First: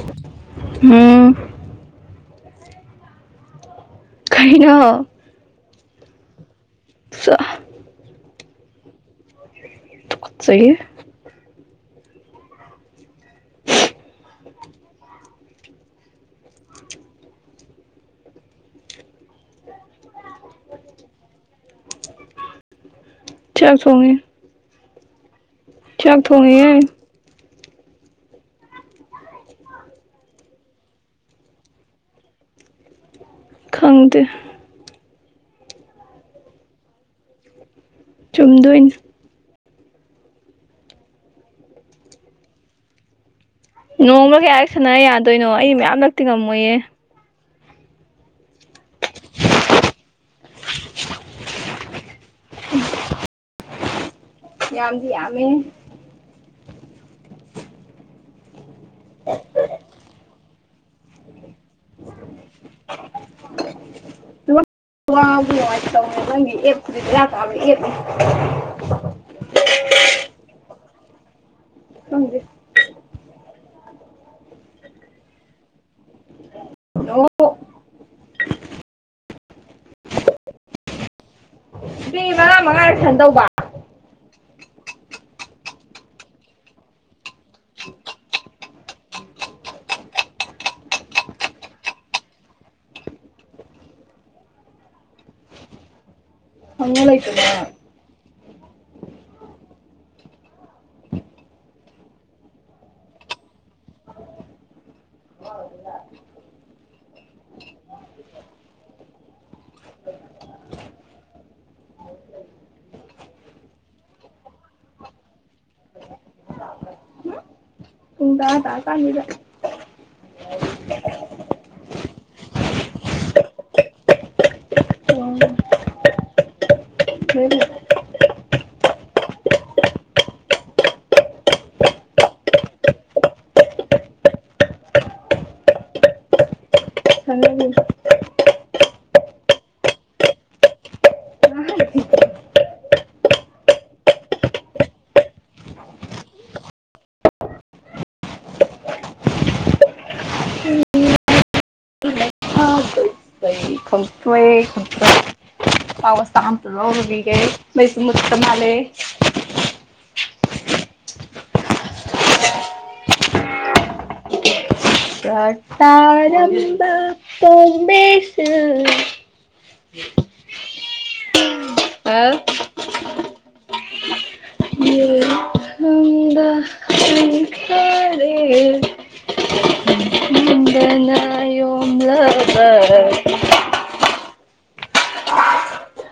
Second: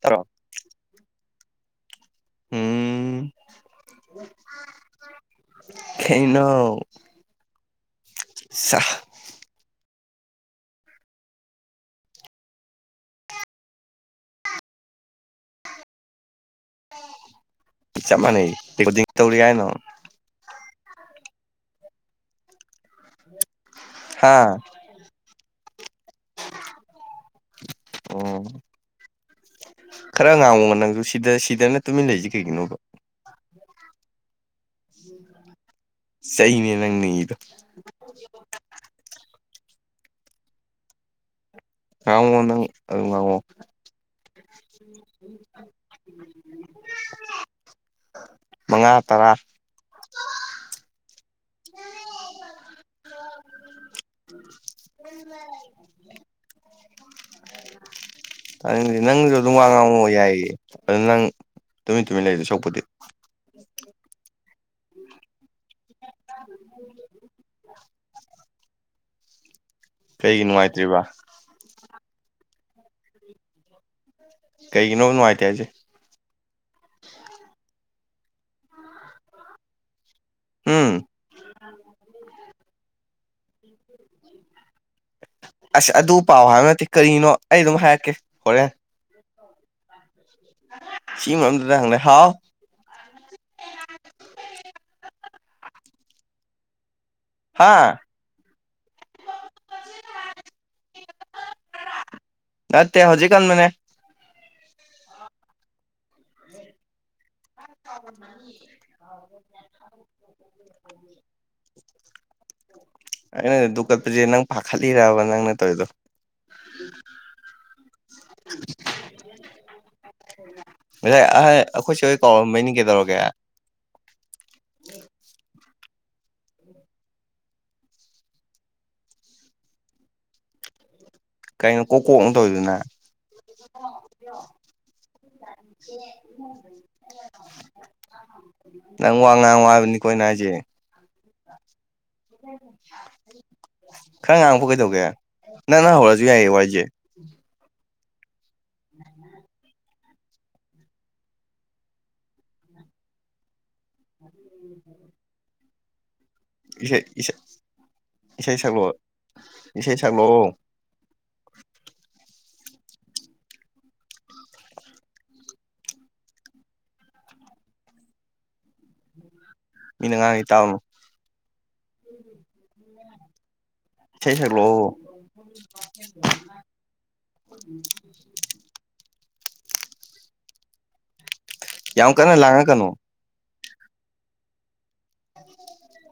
ꯇꯔꯣ ꯍꯝ ꯎꯝ ꯀꯩꯅ ꯈꯩꯅ ꯁ ꯁ ꯁ [inaudible] ꯆꯞ ꯃꯥꯟꯅꯩ ꯈꯨꯗꯤꯡ ꯇꯧꯔꯤ ꯍꯥꯏꯅꯣ ꯆꯠ ꯁꯣꯡꯉꯦ ꯍꯥ ꯆꯥꯛ ꯊ ꯍꯅꯤ ꯍꯥꯏ ꯑꯣ ꯈꯔ ꯉꯥꯡꯃꯨꯕ ꯅꯪꯁꯨ ꯁꯤꯗ ꯁꯤꯗꯅ ꯇꯨꯃꯤꯟꯅ ꯂꯩꯁꯤ ꯀꯩꯒꯤꯅꯣꯕ ꯈꯪꯗꯦ ꯁꯍꯤꯅꯦ ꯅꯪꯅꯤꯗ ꯆꯨꯝꯗꯨꯣꯏꯅ ꯀꯃ ꯑꯗꯨꯉꯣ ꯅꯣꯡꯃ ꯀꯌꯥ ꯁꯥꯟꯅ ꯌꯥꯗꯣꯏꯅꯣ ꯑꯩ ꯃꯌꯥꯝ ꯂꯛꯇꯤꯡꯉꯝꯃꯣꯏꯌꯦ ꯉꯥ ꯇꯔꯥ ꯌꯥꯝꯗꯤ ꯌꯥꯝꯃꯦ [inaudible] ꯑꯗꯨꯗꯤ ꯅꯪꯅꯁꯨ ꯑꯗꯨꯝ ꯋꯥ ꯉꯥꯡꯉꯛ ꯌꯥꯏꯌꯦ ꯑꯗꯨ ꯅꯪ ꯇꯨꯃꯤꯟ ꯇꯨꯃꯤꯟ ꯂꯩꯔꯤꯦ ꯁꯣꯛꯄꯗꯤ ꯑ ꯅꯪ ꯑꯦ ꯐꯔꯤ ꯌꯥ [inaudible] ꯀꯩꯒꯤ ꯅꯨꯡꯉꯥꯏꯇ꯭ꯔꯤꯕ ꯑꯪ ꯀꯩꯒꯤꯅꯣ ꯅꯨꯡꯉꯥꯏꯇꯦ ꯍꯥꯏꯁꯦ ꯑꯣ ꯎꯝ ꯃꯤ ꯃꯉꯥ ꯃꯉꯥꯔꯁꯟ ꯇꯧꯕ ꯑꯁ ꯑꯗꯨ ꯄꯥꯎ ꯍꯥꯏꯕ ꯅꯠꯇꯦ ꯀꯔꯤꯅꯣ ꯑꯩ ꯑꯗꯨꯝ ꯍꯥꯏꯔꯛꯀꯦ ꯍꯣꯔꯦꯟ ꯁꯤ ꯃꯔꯝꯗꯨꯗ ꯍꯪꯅꯦ ꯍꯥꯎ [unintelligible] ꯍꯥꯥ ꯅꯠꯇꯦ ꯍꯧꯖꯤꯛ ꯀꯟꯕꯅꯦ [unintelligible] ꯑꯩꯅ ꯗꯨꯛ ꯀꯠꯄꯁ‌ꯦ ꯅꯪ ꯄꯥꯈꯠꯂꯤꯔꯥꯕ ꯅꯪꯅ ꯇꯧꯔꯤꯗ‌ꯣ [unintelligible] ꯀꯅꯤꯗ [unintelligible] ꯑꯈꯣꯏ ꯆ‌ꯦ ꯇꯧꯔꯝꯕꯩꯅꯤ ꯀꯩꯗꯧꯔꯒꯦ ꯎꯝ ꯀꯥꯏ ꯀꯣꯛꯀꯣꯛ ꯑꯃꯨꯛ ꯇꯧꯔꯤꯗꯨꯅ ꯁꯥꯟꯅꯔꯤ ꯅꯪ ꯋꯥ ꯉꯥꯡꯉ‌ꯣ ꯍꯥꯏꯕꯅꯤꯀꯣ ꯑꯩꯅ ꯍꯥꯏꯁꯦ [inaudible] ꯈꯔ ꯉꯥꯡꯉꯛꯄ ꯀꯩꯗꯧꯒꯦ ꯅꯪꯅ ꯍꯧꯔꯁꯨ ꯌꯥꯏꯌꯦ ꯋꯥꯔꯤꯁꯦ [unintelligible] ꯍ‌ꯣꯏꯌ‌ꯦ [unintelligible] ꯆꯥꯛ ꯑꯝꯇ ꯏꯁꯩ ꯏꯁꯩ ꯂꯧꯔꯨꯒꯤꯒ‌ꯦ ꯃꯩꯁꯨ ꯃꯨꯠꯈꯔ ꯏꯁꯩ ꯃꯥꯜꯂ‌ꯦ ꯁꯛꯂꯛꯑꯣ ꯏꯁꯩ ꯁꯛꯂꯛꯑꯣ ꯀ ꯇꯥꯔꯝꯕ ꯇꯣꯝꯕꯤꯁꯨ ꯃꯤꯅ ꯉꯥꯡꯏ ꯇꯥꯥꯎ ꯑ ꯏꯁꯩꯩ ꯁꯛꯂꯛꯑꯣ ꯌꯨꯝꯗ [unintelligible] ꯍꯟꯈꯔꯦ ꯅꯝꯗꯅ ꯌꯥꯝ ꯀꯥꯟꯅꯥ ꯌꯣꯝꯂꯕ ꯂꯥꯡꯉꯛꯀꯅꯣ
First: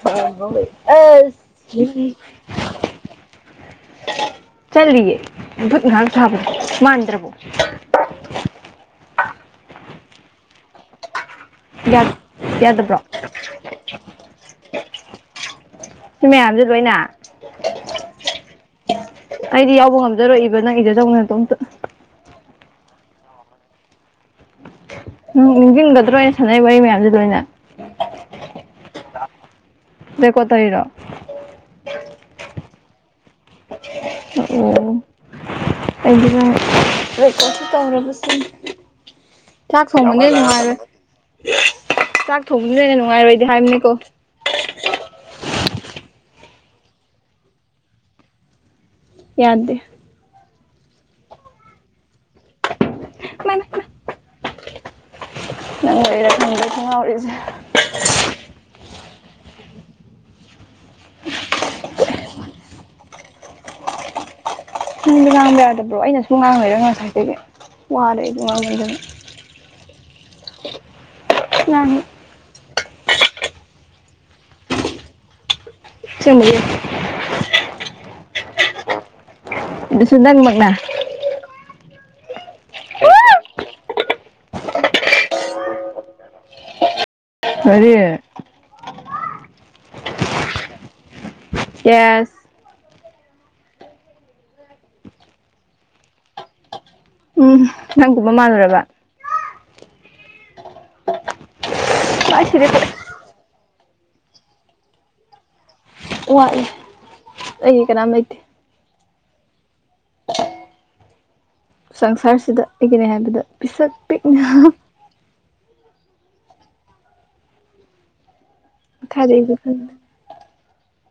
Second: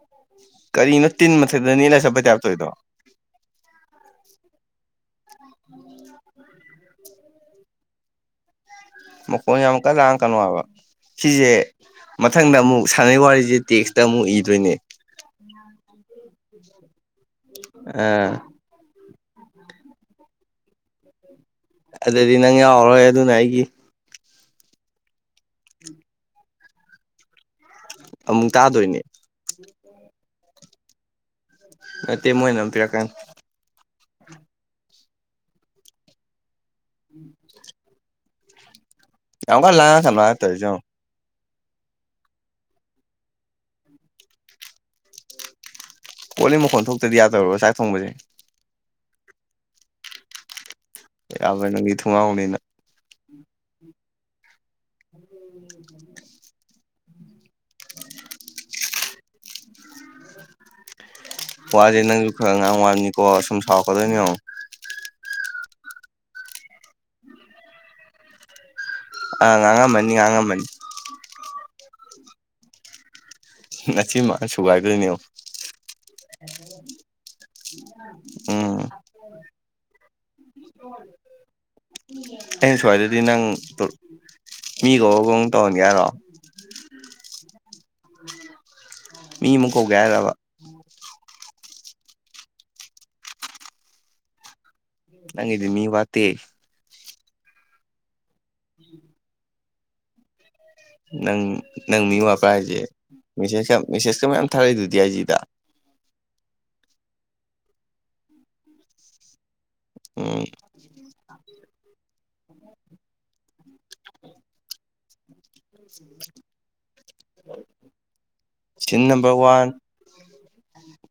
ꯊꯃꯣꯏ ꯀꯔꯤꯅ‌ꯣ ꯇꯤꯟ ꯃꯊꯛꯇ ꯑꯁꯤ ꯅ‌ꯦꯠꯂ ꯆꯠꯄꯩ ꯇꯥꯏꯞ ꯇꯧꯔꯤꯗ‌ꯣ ꯆꯠꯂꯤꯌꯦ [unintelligible] ꯉꯥꯛ ꯊꯥꯕ ꯃꯥꯟꯗ꯭ꯔꯕꯣ ꯃꯈ‌ꯣꯟ ꯌꯥꯝ ꯀꯟ ꯂꯥꯡꯉꯛꯀꯅꯨ ꯍꯥꯏꯕ ꯁꯤꯁꯦ ꯃꯊꯪꯗ ꯑꯃꯨꯛ ꯌꯥꯗꯕ꯭ꯔꯣ ꯁꯥꯟꯅꯩ ꯋꯥꯔꯤꯁꯦ ꯇꯦꯛꯁꯇ ꯑꯃꯨꯛ ꯏꯕ ꯏꯗ‌ꯣꯏꯅꯦ ꯁꯤ ꯃꯌꯥꯝꯁꯦ ꯂꯣꯏꯅ ꯑꯥ [unintelligible] ꯗꯧꯅ ꯇꯣ ꯑꯗꯨꯗꯤ ꯅꯪ ꯌꯥꯎꯔꯣꯏ ꯑꯗꯨꯅ ꯑꯩꯒꯤ ꯎꯝ ꯅꯤꯡꯁꯤꯡꯒꯗ꯭ꯔꯣ ꯑꯩꯅ ꯁꯥꯟꯅꯩ ꯋꯥꯔꯤ ꯃꯌꯥꯝꯁ‌ꯦ ꯂ‌ꯣꯏꯅ ꯑꯃꯨꯛ ꯇꯥꯗꯣꯏꯅꯦ ꯔ‌ꯦꯀꯣꯔꯠ ꯇꯧꯔꯤꯔꯣ ꯅꯠꯇ‌ꯦ ꯃꯣꯏꯅ ꯑꯗꯨꯝ ꯄꯤꯔꯛꯀꯅꯤ ꯑꯣ ꯑꯩꯗꯤ ꯔ‌ꯦꯀ‌ꯣꯔꯗ ꯁꯨ ꯇꯧꯔꯕꯔꯥ ꯁꯤꯅꯤ ꯌꯥꯝ ꯀꯟꯅꯥ ꯂꯥꯉꯛ ꯀꯅꯦ ꯍꯥꯌꯔꯒꯥ ꯇꯧꯔꯤꯁꯦ ꯌꯦꯎ ꯅꯨꯡꯉꯥꯏꯔꯣꯏ ꯆꯥꯛ ꯊꯣꯡꯕꯁꯨ ꯂꯦꯅ ꯅꯨꯡꯉꯥꯏꯔꯣꯏꯗꯤ ꯍꯥꯏꯕꯅꯤꯀꯣ ꯀꯣꯜꯂꯤ ꯃꯈꯣꯟ ꯊꯣꯛꯇꯗꯤ ꯌꯥꯗꯧꯔꯕꯣ ꯆꯥꯛ ꯊꯣꯡꯕꯁꯦ ꯌꯥꯗꯦ ꯌꯥꯕꯥꯅꯦ ꯅꯪꯗꯤ ꯊꯨꯡꯉꯥꯎ ꯅꯤꯅ ꯃꯥꯏ ꯃꯥꯏ ꯃꯥꯏ [unintelligible] ꯅꯪ ꯂꯩꯔ ꯈꯪꯗ ꯈ ꯉꯥꯎꯔꯤꯁꯦ ꯋꯥ ꯖ ꯅꯥꯪꯁꯨ ꯈꯔꯥ ꯈꯔꯥ ꯉꯪꯑꯣ ꯀꯣ ꯁꯨꯝ ꯁꯧꯔꯛ ꯀ ꯑꯣꯏꯅꯤ ꯌꯦꯎ ꯅꯪꯗꯤ ꯉꯥꯡꯕ ꯌꯥꯗꯕ꯭ꯔꯣ ꯑꯩꯅꯁꯨ ꯉꯥꯡꯉꯣꯏꯔ ꯉꯁꯥꯏꯒꯤ ꯋꯥꯔ ꯑꯩ ꯑꯗꯨꯝ ꯉꯥꯡꯅꯣꯏꯗꯣꯏꯅ ꯑ ꯉꯥꯡꯉꯝꯃꯅꯤ ꯉꯥꯡꯉꯝꯃꯅꯤ ꯌꯥꯅꯤ ꯅꯆꯤꯟ ꯃꯥꯅ ꯁꯨꯒꯥꯏꯗꯣꯏꯅꯦ ꯑꯁꯦꯪꯕꯒꯤ ꯎꯝ ꯑꯗꯨꯁꯨ ꯅꯪ ꯃꯛꯅ ꯑꯩꯅ ꯁ꯭ꯋꯥꯏꯗꯗꯤ ꯅꯪ ꯃꯤ ꯀꯧꯕꯒ ꯇꯧꯔꯅꯤꯦꯔꯣ ꯀꯔꯤ ꯃꯤ ꯃꯨꯀꯣꯒꯦꯔꯕ ꯑꯦꯁ ꯅꯪꯒꯤꯗꯤ ꯃꯤ ꯋꯥꯇꯦ ꯎꯝ ꯅꯪꯒꯨꯝꯕ ꯃꯥꯜꯂꯨꯔꯕ ꯅꯪ ꯅꯪ ꯃꯤ ꯑꯩ ꯋꯥꯄ꯭ꯔꯥ ꯁꯤꯗꯤ ꯍꯥꯏꯁꯦ ꯃꯦꯁꯦꯁ ꯌꯥꯝ ꯃꯦꯁꯦꯁꯀ ꯃꯌꯥꯝ ꯊꯥꯔꯛꯏꯗꯨꯗꯤ ꯑꯥꯏ ꯖꯤ ꯗ ꯋꯥꯠꯂꯦ ꯑꯩꯒꯤ ꯀꯅꯥꯝ ꯂꯩꯇꯦ ꯎꯝ ꯁꯪꯁꯥꯔꯁꯤꯗ ꯀꯩꯒꯤꯩꯅ ꯍꯥꯏꯕꯗ ꯄꯤꯁꯛ ꯄꯤꯛꯅ [inaudible] ꯁꯤꯟ ꯃꯈꯥꯗꯤ ꯅꯝꯕꯔ ꯑꯩꯁꯨ ꯋꯥꯟ ꯈꯪꯗꯦ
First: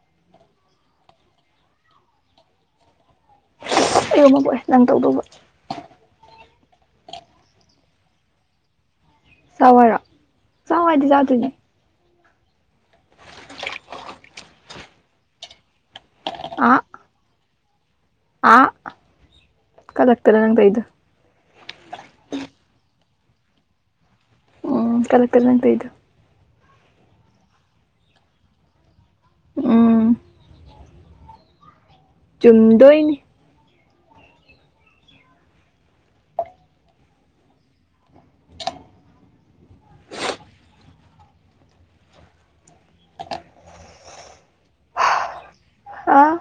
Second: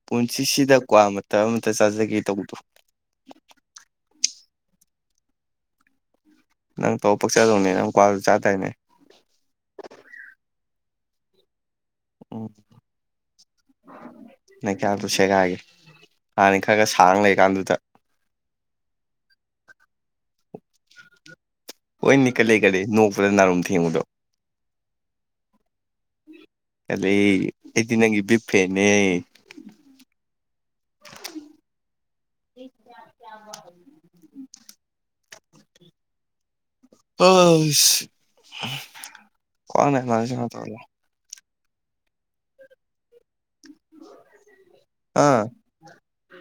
ꯄꯨꯟꯁꯤꯁꯤꯗ ꯀꯋꯥ ꯑꯃ ꯑꯃꯇ ꯆꯥꯖꯒꯦ ꯇꯧꯕꯗꯣ ꯇꯉꯕꯣꯏ ꯅꯪ ꯇꯧꯗꯧꯕ ꯅꯪ ꯇꯧꯕꯅꯥ ꯄꯛꯆꯗꯧꯅꯦ ꯅꯪ ꯀ꯭ꯋꯥꯗ ꯆꯥꯗꯔꯤꯅꯦ ꯆꯥꯎ ꯍꯤꯏꯔꯣ ꯆꯋꯥꯎ ꯍꯥꯏꯗꯦ ꯆꯥꯗꯣꯏꯅꯦ ꯎꯝ ꯅ ꯀꯌꯥꯇꯣ ꯇꯁꯦꯒꯒꯦ ꯍꯥꯟꯅ ꯈꯔ ꯈꯔ ꯁꯥꯡꯅ ꯂꯩꯀꯥꯟꯗꯨꯗ ꯑ ꯀꯂꯛ ꯍꯣꯏꯅꯤ ꯀꯂꯦ ꯀꯦ ꯅꯣꯡ ꯅ ꯅꯥꯔꯨꯝ ꯊꯦꯡꯕꯗꯣ ꯎꯝ ꯀꯂꯥꯜ ꯇꯥꯅꯥ ꯅꯪ ꯇꯧꯔꯤꯗꯤ ꯑꯗꯩ ꯑꯩꯗꯤ ꯅꯪꯒꯤꯕꯤꯞ ꯐ꯭ꯔꯦꯅꯦ ꯎꯝ ꯆꯨꯝꯗꯣꯏꯅꯤ ꯑ ꯀꯅ ꯍꯥꯏ ꯃꯥꯁꯤꯅ ꯇ ꯑꯥ ꯑꯥ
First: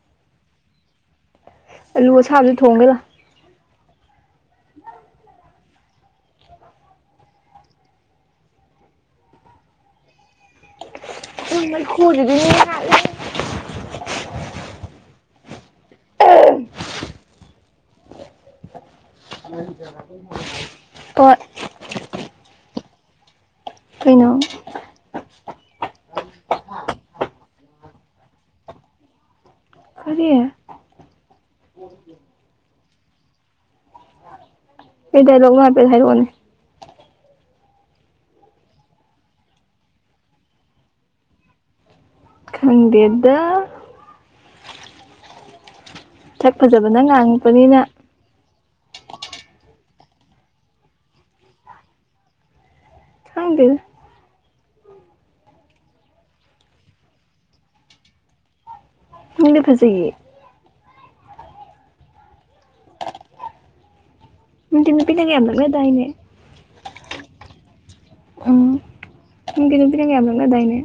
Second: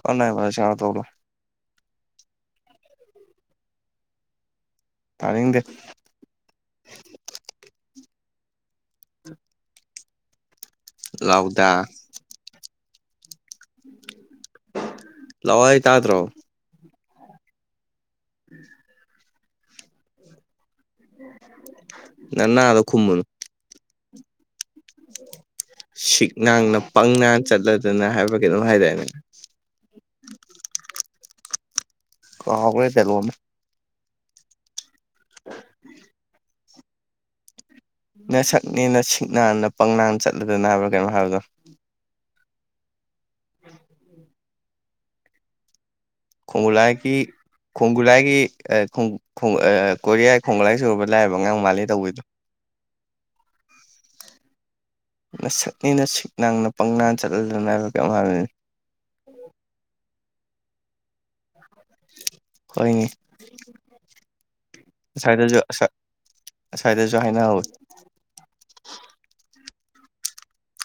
ꯀꯅꯥ ꯃꯥ ꯆꯔ ꯇꯧꯂꯣ ꯑꯂꯨ ꯑꯁꯥꯕꯁꯨ ꯊꯣꯡꯒꯦꯗ ꯇꯥꯅꯤꯡꯅꯤꯡꯗꯦ ꯎꯝ ꯎ ꯃꯩꯈꯨꯖꯤꯗꯤ ꯈꯂ ꯂ‌ꯎꯋꯥꯏ ꯇꯥꯗ꯭ꯔꯣ ꯎꯝ ꯑꯣ ꯅꯅꯥ ꯑꯗꯣ ꯈꯨꯝꯃꯨꯅꯨ ꯀꯏꯅꯣ ꯁꯤꯛꯅꯥꯡꯅ ꯄꯪꯅ ꯆꯠꯂꯗꯅ ꯍꯥꯏꯕ꯭ꯔ ꯀꯩꯅ‌‌ꯣꯝ ꯍꯥꯏꯗꯥꯏꯅꯦ ꯀꯔꯤ ꯑ ꯍ‌ꯌ‌ꯦꯟ ꯀꯩꯅ‌ꯣ ꯑꯃ ꯑꯦꯗ ꯂꯧ ꯃꯥ ꯄꯦ ꯍꯥꯏꯔ ꯋꯥꯅꯦ ꯅ ꯁꯛꯅꯦꯅ ꯁꯤꯛꯅꯥꯅ ꯄꯪꯅꯥ ꯆꯠꯂꯗ ꯅ ꯀꯩꯅꯣꯝ ꯍꯥꯏꯕꯗꯣ ꯈꯪꯗ‌ꯦꯗ ꯎꯝ ꯁꯛ ꯐꯖꯕꯅ ꯈꯨꯒꯨꯂꯥꯒꯤ ꯉꯥꯡꯉꯛꯄꯅꯤꯅ ꯈꯨꯒꯨꯂꯥꯒꯤ ꯀꯣꯔꯤꯌꯥ ꯈꯣꯡꯒ ꯂꯥꯏ ꯁꯨꯔꯕ ꯂꯥꯏꯔꯕ ꯑꯉꯥꯡ ꯃꯥꯂꯦ ꯇꯧꯕꯩꯗꯣ ꯈꯪꯗꯦꯗ ꯅꯁꯛꯅꯤꯅ ꯁꯛ ꯡꯅ ꯄꯪ ꯅ ꯆꯠꯂꯗꯅ ꯍꯥꯏꯕꯀꯩꯝ ꯍꯥꯏꯕꯅꯤ ꯏꯡꯅ ꯐꯖꯩ ꯍꯣꯏꯅꯦ ꯅꯪꯗꯤ ꯅꯨꯄꯤꯅꯒ ꯌꯥꯝ ꯉꯁꯥꯏꯗꯁꯨ ꯁꯛ ꯂꯛꯅꯗꯥꯏꯅꯦ ꯑꯁꯥꯏꯗꯁꯨ ꯍꯥꯏꯅꯍꯧꯏ ꯎ ꯎꯝ ꯎ ꯀ ꯅꯨꯄꯤꯗ ꯌꯥꯕ ꯂꯛꯅꯗꯥꯥꯏꯅꯦ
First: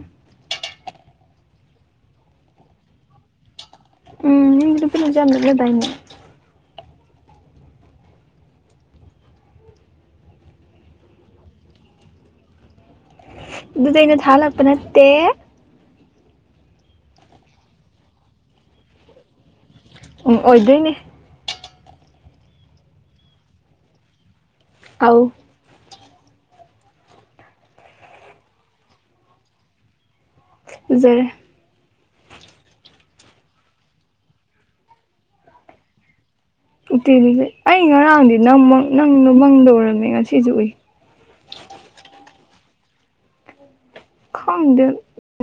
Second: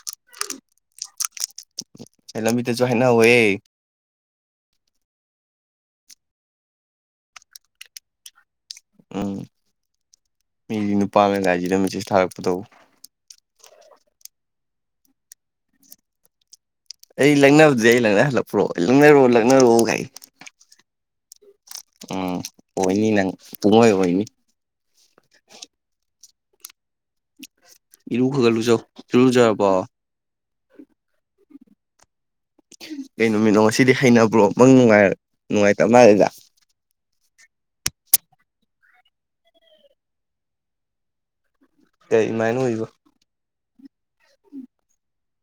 ꯂꯝꯕꯤꯗꯁꯨ ꯍꯥꯏꯅ ꯍꯩꯌꯦꯦ ꯎꯝꯅꯨꯄꯤꯅꯖꯝ ‌‌ꯌꯥꯝ ꯂꯥꯛꯅꯗꯥꯏꯅ‌ꯦ ꯎꯝ ꯃꯤ ꯅꯨ ꯄꯥꯒꯗꯥꯏꯃꯦꯖꯁ ꯊꯥꯔꯛꯄ ꯗ‌ꯣ ꯑꯗꯨꯗꯤ ꯑꯩꯅ ꯊꯥꯜꯂꯛꯄ ꯅꯠꯇꯦ ꯑꯩ ꯂꯪꯅꯕꯗꯤ ꯑꯩ ꯂꯪꯅꯍꯜꯂꯛꯄ꯭ꯔꯣ ꯂꯪꯅꯔꯛꯣ ꯂꯛꯅꯔ‌ꯒꯥꯏ ꯎꯝ ꯑꯣꯏꯗꯣꯏꯅꯤ ꯎꯝ ꯑꯣꯏꯅꯤ ꯅꯪ ꯄꯨꯡꯍꯣꯏ ꯑꯣꯏꯅꯤ ꯑꯥꯎ ꯏꯔꯨ ꯈꯒꯠꯂꯨꯖꯧ ꯏꯂꯨꯖꯔꯕꯣ ꯂꯨꯖꯔꯦ ꯀꯩ ꯅꯨꯃꯤꯠꯅꯣ ꯉꯁꯤꯗꯤ ꯍꯩꯅꯕ꯭ꯔꯣ ꯄꯅꯨꯡꯃꯨ ꯅꯨꯡꯉꯥꯏꯇꯔ ꯃꯥꯜꯂꯤꯗꯥ ꯎꯠꯇꯦ ꯑꯩ ꯉꯔꯥꯡꯗꯤ ꯅ ꯅꯪꯅ ꯃꯪꯗꯥ ꯎꯔꯝꯃꯤ ꯉꯁꯤꯁꯨ ꯎꯏ ꯏꯃꯥꯏꯅꯨ ꯑꯩꯕꯨ ꯈꯪꯗꯦ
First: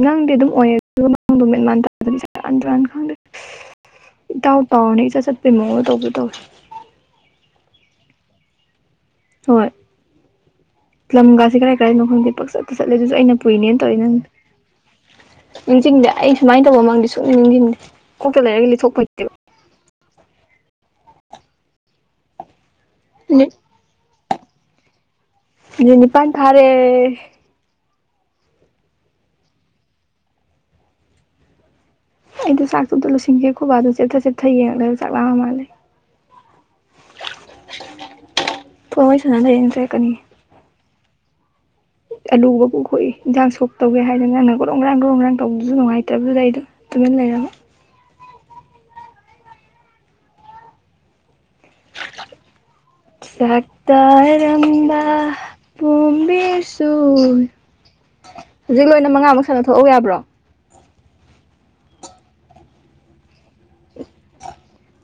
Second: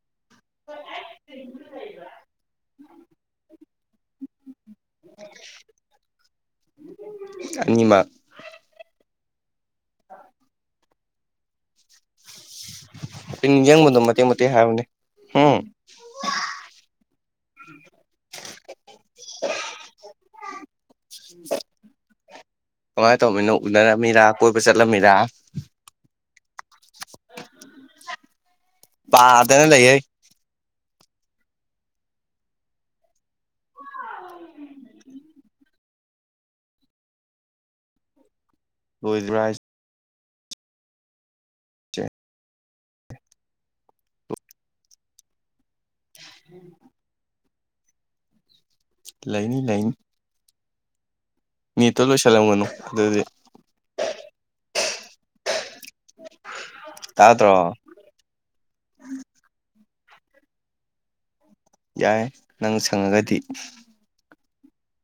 ꯅꯪꯗꯤ ꯑꯗꯨꯝ ꯑꯣꯏꯌꯦ ꯑꯗꯨ [unintelligible] ꯍꯟꯗꯛ ꯏꯇꯥꯎ ꯇꯥꯎꯅꯤ ꯏꯖꯠ ꯆꯠꯄ ꯃꯑꯣꯡ ꯇꯧꯕꯗꯨ ꯇꯧꯋꯤ ꯑꯅꯤꯃꯛ ꯍꯣꯏ ꯂꯝꯒꯥꯁꯤ ꯀꯔꯥꯏ ꯈꯪꯗꯦ ꯄꯡꯆꯠꯇ ꯆꯠꯂꯦ ꯑꯗꯨꯁꯨ ꯑꯩꯅ ꯑꯩ ꯄꯨꯏꯅꯦꯅ ꯅꯤꯡꯁꯤꯡꯕꯗꯣ ꯇꯧꯔꯤꯅꯪ ꯃꯇꯦꯛ ꯃꯇꯦꯛ ꯍꯥꯏꯕꯅꯦ ꯍꯨꯝ ꯅꯤꯡꯁꯤꯡꯗꯦ ꯑꯩ ꯁꯨꯃꯥꯏ ꯇꯧꯕ ꯃꯥꯡꯗꯤ ꯁꯨꯡꯅꯤꯡ ꯅꯤꯡꯁꯤꯡꯗꯦ ꯀꯣꯛꯇ ꯂꯩꯔꯒ ꯂꯤꯊꯣꯛꯄ ꯍꯩꯇꯦꯕ [unintelligible] ꯀꯃꯥꯏꯅ ꯃꯤꯅꯤꯠ ꯇꯧꯃꯤꯅꯣ ꯎꯅꯔꯝꯃꯤꯔꯥ ꯀꯣꯏꯕ ꯆꯠꯂꯝꯃꯤꯔ ꯃꯤꯅꯤꯠ ꯅꯤꯄꯥꯥꯟ ꯐꯥꯔꯦ ꯄꯥꯗꯅ ꯂꯩꯍꯦ ꯑꯩꯗꯣ ꯆꯥꯛꯇꯣ ꯑꯝꯇꯦ ꯂꯣꯏꯁꯤꯟꯒꯦ ꯈꯨꯕꯥꯗꯣ ꯆꯦꯠꯊ ꯆꯦꯠꯊ ꯌꯦꯡ ꯂꯩꯔꯦ ꯆꯥꯛ ꯂꯥꯝꯃ ꯃꯥꯜꯂꯦ ꯐꯣꯟ ꯋꯥꯔꯤ ꯁꯅꯥ ꯂꯣꯏꯗ꯭ꯔꯥ ꯍꯥꯏꯁꯦ ꯂꯩꯅ ꯆꯩꯔꯛꯀꯅꯤ ꯑꯂꯨ ꯃꯀꯨ ꯈꯣꯛꯏ ꯏꯟꯖꯥꯡ ꯁꯣꯛ ꯇꯧꯒꯦ ꯍꯥꯏꯗꯅ ꯒ꯭ꯔꯣꯡꯒ꯭ꯔꯥꯡ ꯒ꯭ꯔꯣꯡꯒ꯭ꯔꯥꯡ ꯇꯧ ꯁꯨ ꯅꯨꯡꯉꯥꯏꯇꯕꯗꯨꯗ ꯑꯩꯗꯨ ꯇꯨꯃꯤꯟ ꯂꯩꯔꯕ ꯂꯩꯅꯤ ꯂꯩꯅꯤ ꯅꯦꯠꯇꯣ ꯂꯣꯏꯁꯜꯂꯝꯒꯅꯨ ꯆꯥꯛꯇꯥꯔꯝꯕ ꯄꯣꯝꯕꯤꯁꯨ ꯇꯥꯗ꯭ꯔꯣ ꯍꯧꯖꯤꯛ ꯂꯣꯏꯅ ꯃꯉꯥꯃꯨꯛ ꯁꯥꯟꯅ ꯊꯣꯛꯄ ꯌꯥꯕ꯭ꯔꯣ ꯌꯥꯏ ꯅꯪ ꯁꯪꯉꯒꯗꯤ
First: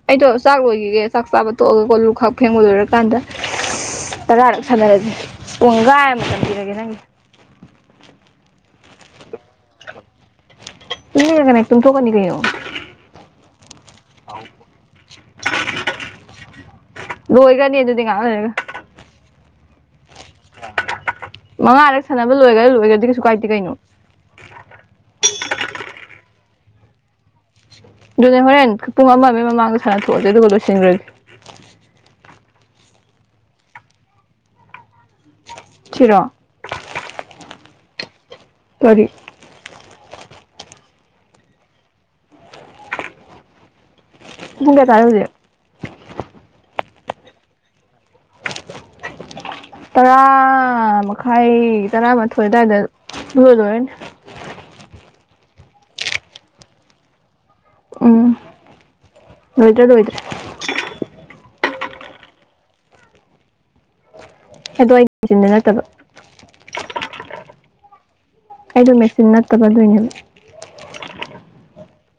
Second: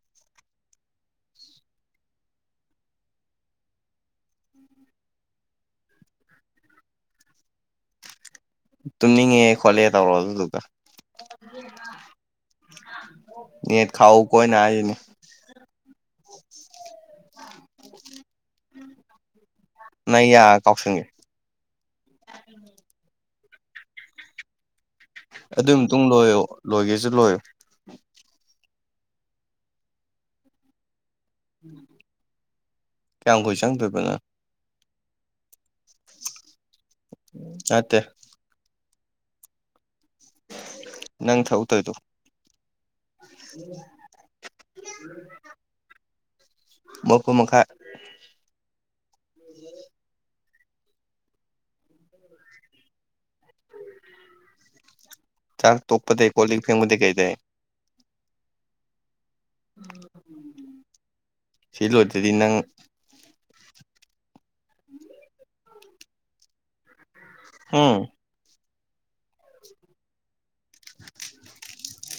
ꯑꯩꯗꯣ ꯆꯥꯛ ꯂꯣꯏꯒꯤꯒꯦ ꯆꯥꯛ ꯆꯥꯕ ꯇꯣꯛꯑꯒ ꯀꯣꯂꯨ ꯈꯛ ꯐꯦꯡꯕ ꯂꯣꯏꯔꯀꯥꯟꯗ ꯇꯔꯥꯔꯛ ꯁꯥꯟꯅꯔꯁꯤ ꯄꯨꯡꯒꯥꯏ ꯑꯝ ꯃꯇꯝ ꯄꯤꯔꯒꯦ ꯅꯪꯒꯤ ꯇꯨꯝꯅꯤꯡꯉꯦ ꯈꯣꯠꯂꯦ ꯇꯧꯔꯣ ꯑꯗꯨꯗꯨꯒ ꯇꯨꯝꯅꯤꯡꯉꯒꯅ ꯇꯨꯝꯊꯣꯛꯀꯅꯤ ꯀꯩꯅꯣ ꯅꯦꯠ ꯈꯥꯛꯎꯀꯣ ꯑꯩꯅ ꯍꯥꯏꯁꯤꯅꯤ [unintelligible] ꯂꯣꯏꯒ꯭ꯔꯅꯤ ꯑꯗꯨꯗꯤ ꯉꯍꯥꯛ ꯂꯩꯔꯒ ꯅꯌꯥ ꯀꯥꯎꯁꯟꯒꯦ ꯃꯉꯥꯔꯛ ꯁꯥꯟꯅꯕ ꯂꯣꯏꯔꯥ ꯂꯣꯏꯔꯗꯤ ꯀꯩꯁꯨ ꯀꯥꯏꯗꯦ ꯀꯩꯗꯩꯅꯣ ꯑꯗꯨꯃ ꯃꯇꯨꯡ ꯂꯣꯏꯌꯣ ꯂꯣꯏꯒꯦꯁꯨ ꯂꯣꯏꯌꯣ ꯑꯗꯨꯅꯦ ꯍꯣꯔꯦꯟ ꯄꯨꯡ ꯑꯃ ꯑꯃꯒꯤ ꯃꯃꯥꯡꯗ ꯁꯥꯟꯅ ꯊꯣꯛꯑꯁꯦ ꯑꯗꯨꯒ ꯂꯣꯏꯁꯤꯟꯒ꯭ꯔꯁꯤ ꯎꯝ ꯀꯌꯥꯝ ꯀꯨꯏ ꯆꯪꯗꯣꯏꯕꯅꯪ ꯁꯤꯔꯣ ꯅꯠꯇꯦ ꯀꯔꯤ ꯅꯪ ꯊꯧ ꯇꯣꯏꯗꯣ ꯎꯝ [unintelligible] ꯄꯨꯡ ꯀꯌꯥ ꯇꯥꯏ ꯍꯧꯖꯤꯛ ꯃꯥꯄꯟ ꯃꯈꯥꯏ ꯇꯔꯥ ꯃꯈꯥꯏ ꯇꯔꯥꯃꯥꯊꯣꯏ ꯑꯗꯨꯋꯥꯏꯗ ꯂꯨ ꯂꯣꯏꯔꯅꯦ ꯆꯥ ꯇꯣꯞꯄꯗ ꯀꯣꯂꯤ ꯐꯦꯡ ꯕꯗꯤꯏ ꯀꯩꯗꯩ ꯎ ꯂꯣꯏꯗ꯭ꯔꯥ ꯂꯣꯏꯗ꯭ꯔꯦ ꯁꯤ ꯂꯣꯏꯗ꯭ꯔꯗꯤ ꯅꯪ ꯑꯗꯣ ꯑꯩ ꯍꯤꯟꯖꯤꯟꯗ ꯅꯠꯇꯕ ꯎꯝ ꯑꯩꯗꯣ ꯃꯦꯆꯤꯟ ꯅꯠꯇꯕ ꯑꯗꯨꯣꯏꯅꯦꯕ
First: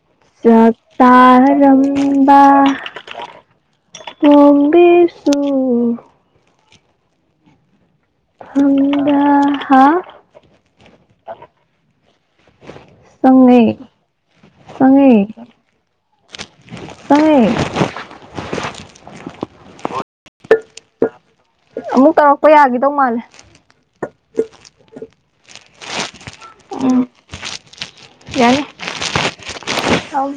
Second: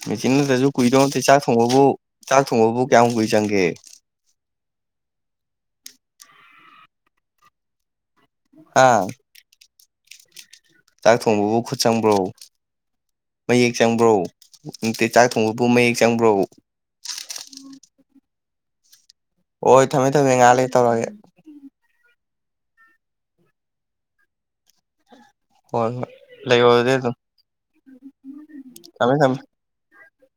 ꯃꯦꯆꯤꯤꯟꯗꯨꯗꯁꯨ ꯆꯥꯛ ꯀꯨꯏꯗꯧ ꯅꯠꯇꯦ ꯆꯥꯛ ꯊꯣꯡꯕꯕꯨ ꯆꯥꯔꯝꯕ ꯆꯥꯛ ꯊꯣꯡꯕꯕꯨ ꯀꯌꯥꯝ ꯀꯨꯏ ꯆꯪꯒꯦ ꯄꯁ ꯍꯥ ꯍꯥ ꯆꯥꯛ ꯊꯣꯡꯕꯕꯨ ꯈꯨꯠ ꯆꯪꯕ꯭ꯔꯣ ꯆꯪꯉꯦ ꯃꯌꯦꯛ ꯆꯪꯕ꯭ꯔꯣ ꯅꯨꯡꯇꯤ ꯆꯪꯉꯦ ꯆꯥꯛ ꯊꯣꯡꯕꯕꯨ ꯃꯌꯦꯛ ꯆꯪꯕ꯭ꯔꯣ ꯎꯝ ꯆꯪꯉꯦ ꯍꯣꯏ ꯊꯝꯃꯦ ꯊꯝꯃꯦ ꯉꯥꯏꯍ ꯂꯩ ꯇꯧꯔꯒꯦ ꯊꯣꯛꯄ ꯌꯥꯒꯗꯧ ꯃꯥꯜꯂꯦ ꯍꯣꯏ ꯍꯣꯏ ꯂꯩ ꯋꯥꯗꯦ ꯇ ꯊꯃꯦ ꯊꯃꯦ ꯊꯥꯎ